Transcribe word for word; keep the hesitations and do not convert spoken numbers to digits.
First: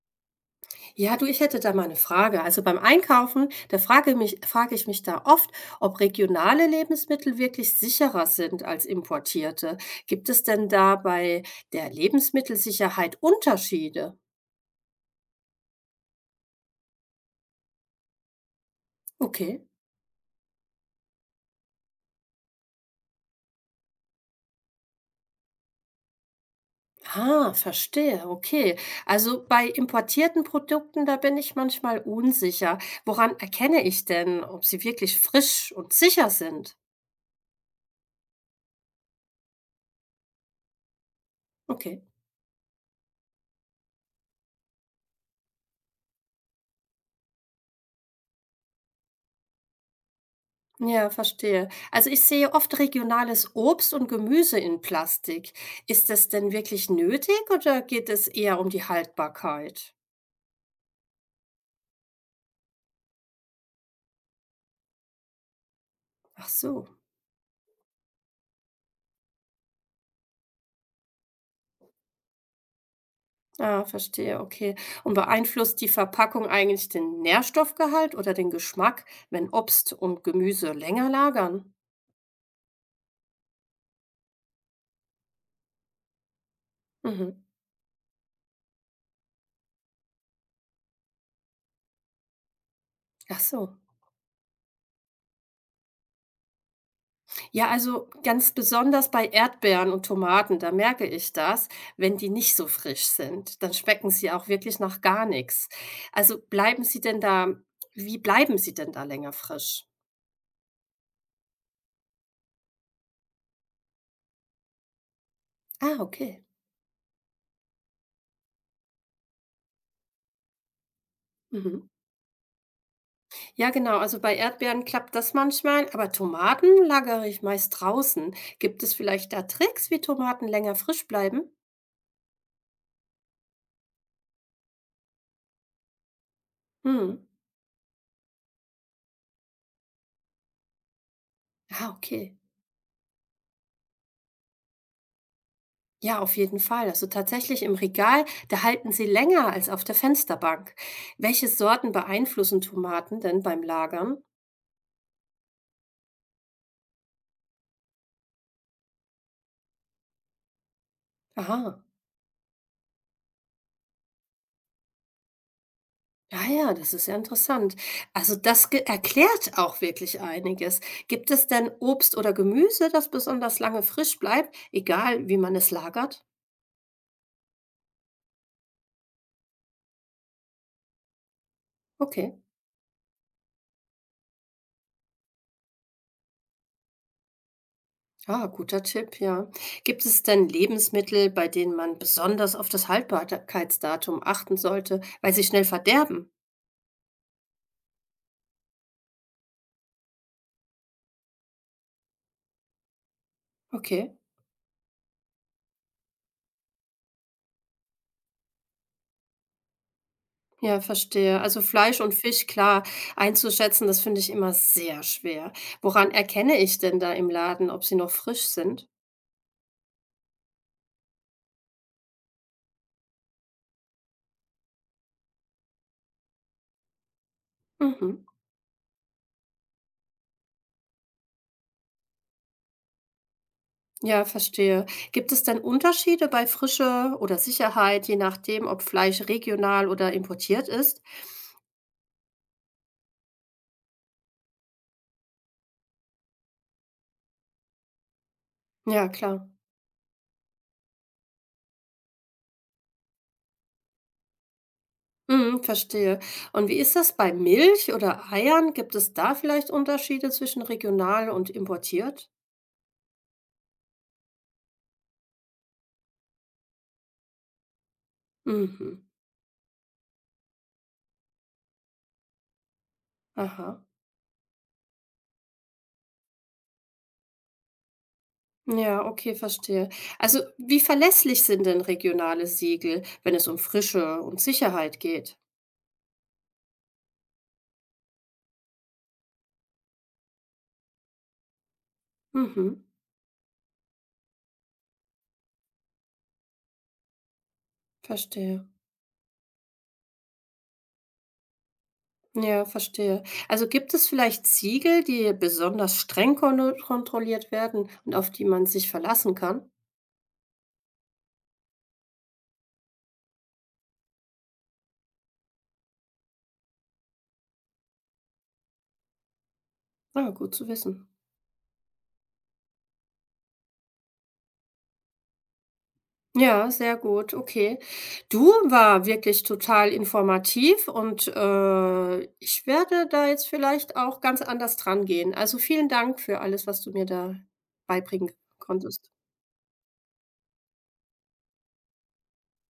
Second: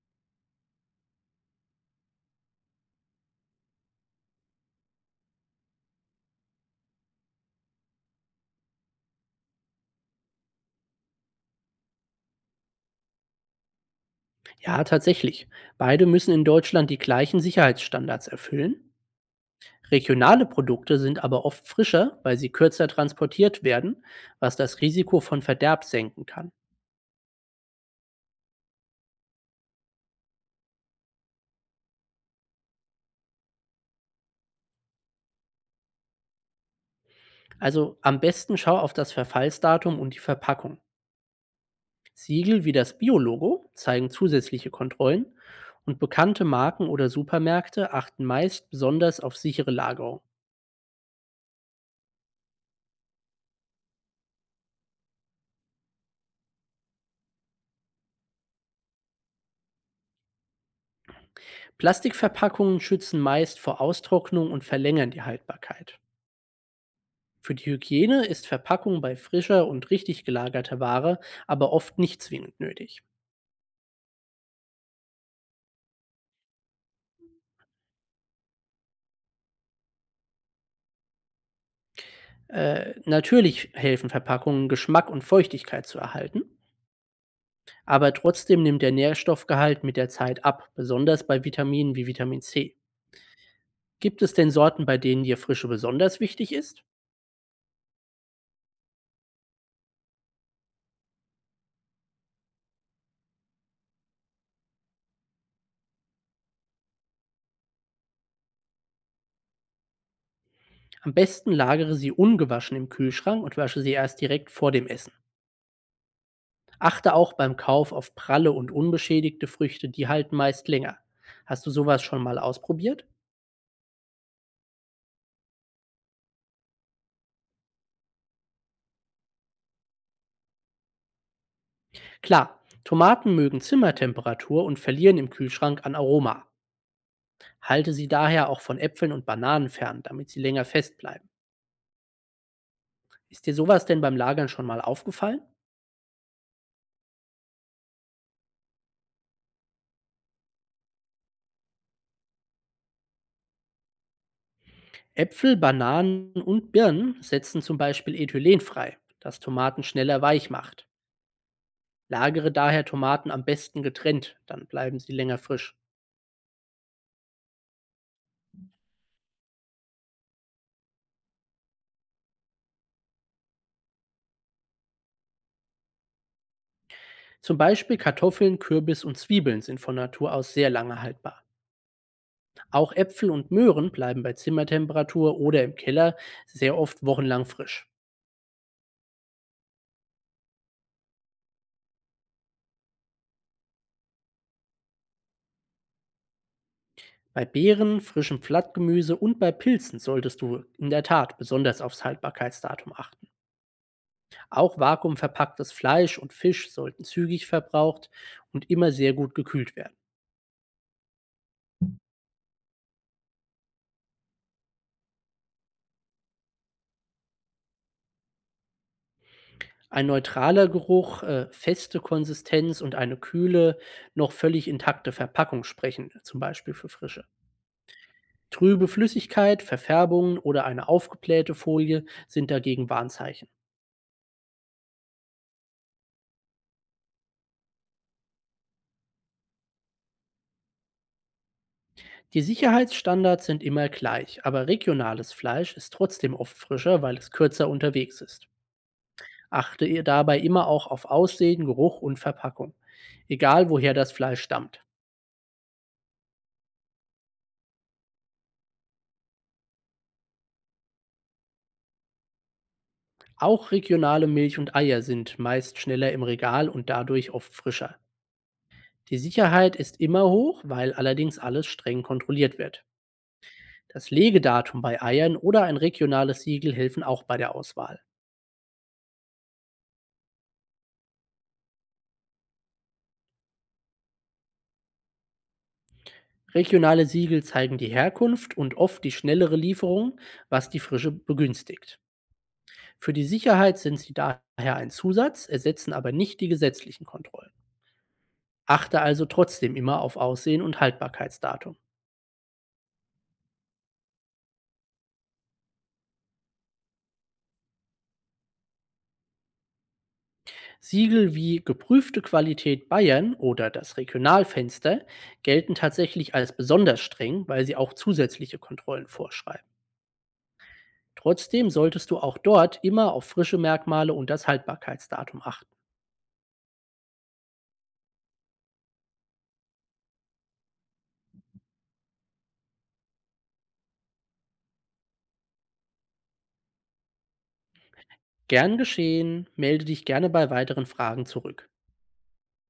Ja, du, ich hätte da mal eine Frage. Also, beim Einkaufen, da frage mich frage ich mich da oft, ob regionale Lebensmittel wirklich sicherer sind als importierte. Gibt es denn da bei der Lebensmittelsicherheit Unterschiede? Ja, tatsächlich. Beide müssen in Deutschland die gleichen Sicherheitsstandards erfüllen. Okay. Regionale Produkte sind aber oft frischer, weil sie kürzer transportiert werden, was das Risiko von Verderb senken kann. Ah, verstehe, okay. Also, bei importierten Produkten, da bin ich manchmal unsicher. Woran erkenne ich denn, ob sie wirklich frisch und sicher sind? Also am besten schau auf das Verfallsdatum und die Verpackung. Okay. Siegel wie das Biologo zeigen zusätzliche Kontrollen und bekannte Marken oder Supermärkte achten meist besonders auf sichere Lagerung. Ja, verstehe. Also ich sehe oft regionales Obst und Gemüse in Plastik. Ist das denn wirklich nötig oder geht es eher um die Haltbarkeit? Plastikverpackungen schützen meist vor Austrocknung und verlängern die Haltbarkeit. Ach so. Für die Hygiene ist Verpackung bei frischer und richtig gelagerter Ware aber oft nicht zwingend nötig. Ah, verstehe, okay. Und beeinflusst die Verpackung eigentlich den Nährstoffgehalt oder den Geschmack, wenn Obst und Gemüse länger lagern? Äh, natürlich helfen Verpackungen, Geschmack und Feuchtigkeit zu erhalten, Mhm. aber trotzdem nimmt der Nährstoffgehalt mit der Zeit ab, besonders bei Vitaminen wie Vitamin C. Ach so. Gibt es denn Sorten, bei denen dir Frische besonders wichtig ist? Ja, also ganz besonders bei Erdbeeren und Tomaten, da merke ich das, wenn die nicht so frisch sind, dann schmecken sie auch wirklich nach gar nichts. Also bleiben sie denn da wie bleiben sie denn da länger frisch? Am besten lagere sie ungewaschen im Kühlschrank und wasche sie erst direkt vor dem Essen. Ah, okay. Achte auch beim Kauf auf pralle und unbeschädigte Früchte, die halten meist länger. Hast du Mhm. sowas schon mal ausprobiert? Ja, genau. Also bei Erdbeeren klappt das manchmal, aber Tomaten lagere ich meist draußen. Gibt es vielleicht da Tricks, wie Tomaten länger frisch bleiben? Klar, Tomaten mögen Zimmertemperatur und verlieren im Kühlschrank an Aroma. Hm. Halte sie daher auch von Äpfeln und Bananen fern, damit sie länger fest bleiben. Ah, okay. Ist dir sowas denn beim Lagern schon mal aufgefallen? Ja, auf jeden Fall. Also tatsächlich im Regal, da halten sie länger als auf der Fensterbank. Welche Sorten beeinflussen Tomaten denn beim Lagern? Äpfel, Bananen und Birnen setzen zum Beispiel Ethylen frei, das Tomaten schneller weich macht. Aha. Lagere daher Tomaten am besten getrennt, dann bleiben sie länger frisch. Ja, ja, das ist ja interessant. Also das ge- erklärt auch wirklich einiges. Gibt es denn Obst oder Gemüse, das besonders lange frisch bleibt, egal wie man es lagert? Zum Beispiel Kartoffeln, Kürbis und Zwiebeln sind von Natur aus sehr lange haltbar. Okay. Auch Äpfel und Möhren bleiben bei Zimmertemperatur oder im Keller sehr oft wochenlang frisch. Ah, guter Tipp, ja. Gibt es denn Lebensmittel, bei denen man besonders auf das Haltbarkeitsdatum achten sollte, weil sie schnell verderben? Bei Beeren, frischem Blattgemüse und bei Pilzen solltest du in der Tat besonders aufs Haltbarkeitsdatum achten. Okay. Auch vakuumverpacktes Fleisch und Fisch sollten zügig verbraucht und immer sehr gut gekühlt werden. Ja, verstehe. Also Fleisch und Fisch, klar, einzuschätzen, das finde ich immer sehr schwer. Woran erkenne ich denn da im Laden, ob sie noch frisch sind? Ein neutraler Geruch, äh, feste Konsistenz und eine kühle, noch völlig intakte Verpackung sprechen, zum Beispiel für Frische. Mhm. Trübe Flüssigkeit, Verfärbungen oder eine aufgeblähte Folie sind dagegen Warnzeichen. Ja, verstehe. Gibt es denn Unterschiede bei Frische oder Sicherheit, je nachdem, ob Fleisch regional oder importiert ist? Die Sicherheitsstandards sind immer gleich, aber regionales Fleisch ist trotzdem oft frischer, weil es kürzer unterwegs ist. Ja, klar. Achte ihr dabei immer auch auf Aussehen, Geruch und Verpackung, egal woher das Fleisch stammt. Mhm, verstehe. Und wie ist das bei Milch oder Eiern? Gibt es da vielleicht Unterschiede zwischen regional und importiert? Auch regionale Milch und Eier sind meist schneller im Regal und dadurch oft frischer. Mhm. Die Sicherheit ist immer hoch, weil allerdings alles streng kontrolliert wird. Aha. Das Legedatum bei Eiern oder ein regionales Siegel helfen auch bei der Auswahl. Ja, okay, verstehe. Also, wie verlässlich sind denn regionale Siegel, wenn es um Frische und Sicherheit geht? Regionale Siegel zeigen die Herkunft und oft die schnellere Lieferung, was die Frische begünstigt. Mhm, Für die Sicherheit sind sie daher ein Zusatz, ersetzen aber nicht die gesetzlichen Kontrollen. verstehe. Achte also trotzdem immer auf Aussehen und Haltbarkeitsdatum. Ja, verstehe. Also gibt es vielleicht Siegel, die besonders streng kon kontrolliert werden und auf die man sich verlassen kann? Siegel wie geprüfte Qualität Bayern oder das Regionalfenster gelten tatsächlich als besonders streng, weil sie auch zusätzliche Kontrollen vorschreiben. Ah, gut zu wissen. Trotzdem solltest du auch dort immer auf frische Merkmale und das Haltbarkeitsdatum achten. Ja, sehr gut, okay. Du, war wirklich total informativ und, äh, ich werde da jetzt vielleicht auch ganz anders drangehen. Also, vielen Dank für alles, was du mir da beibringen Gern konntest. geschehen. Melde dich gerne bei weiteren Fragen zurück.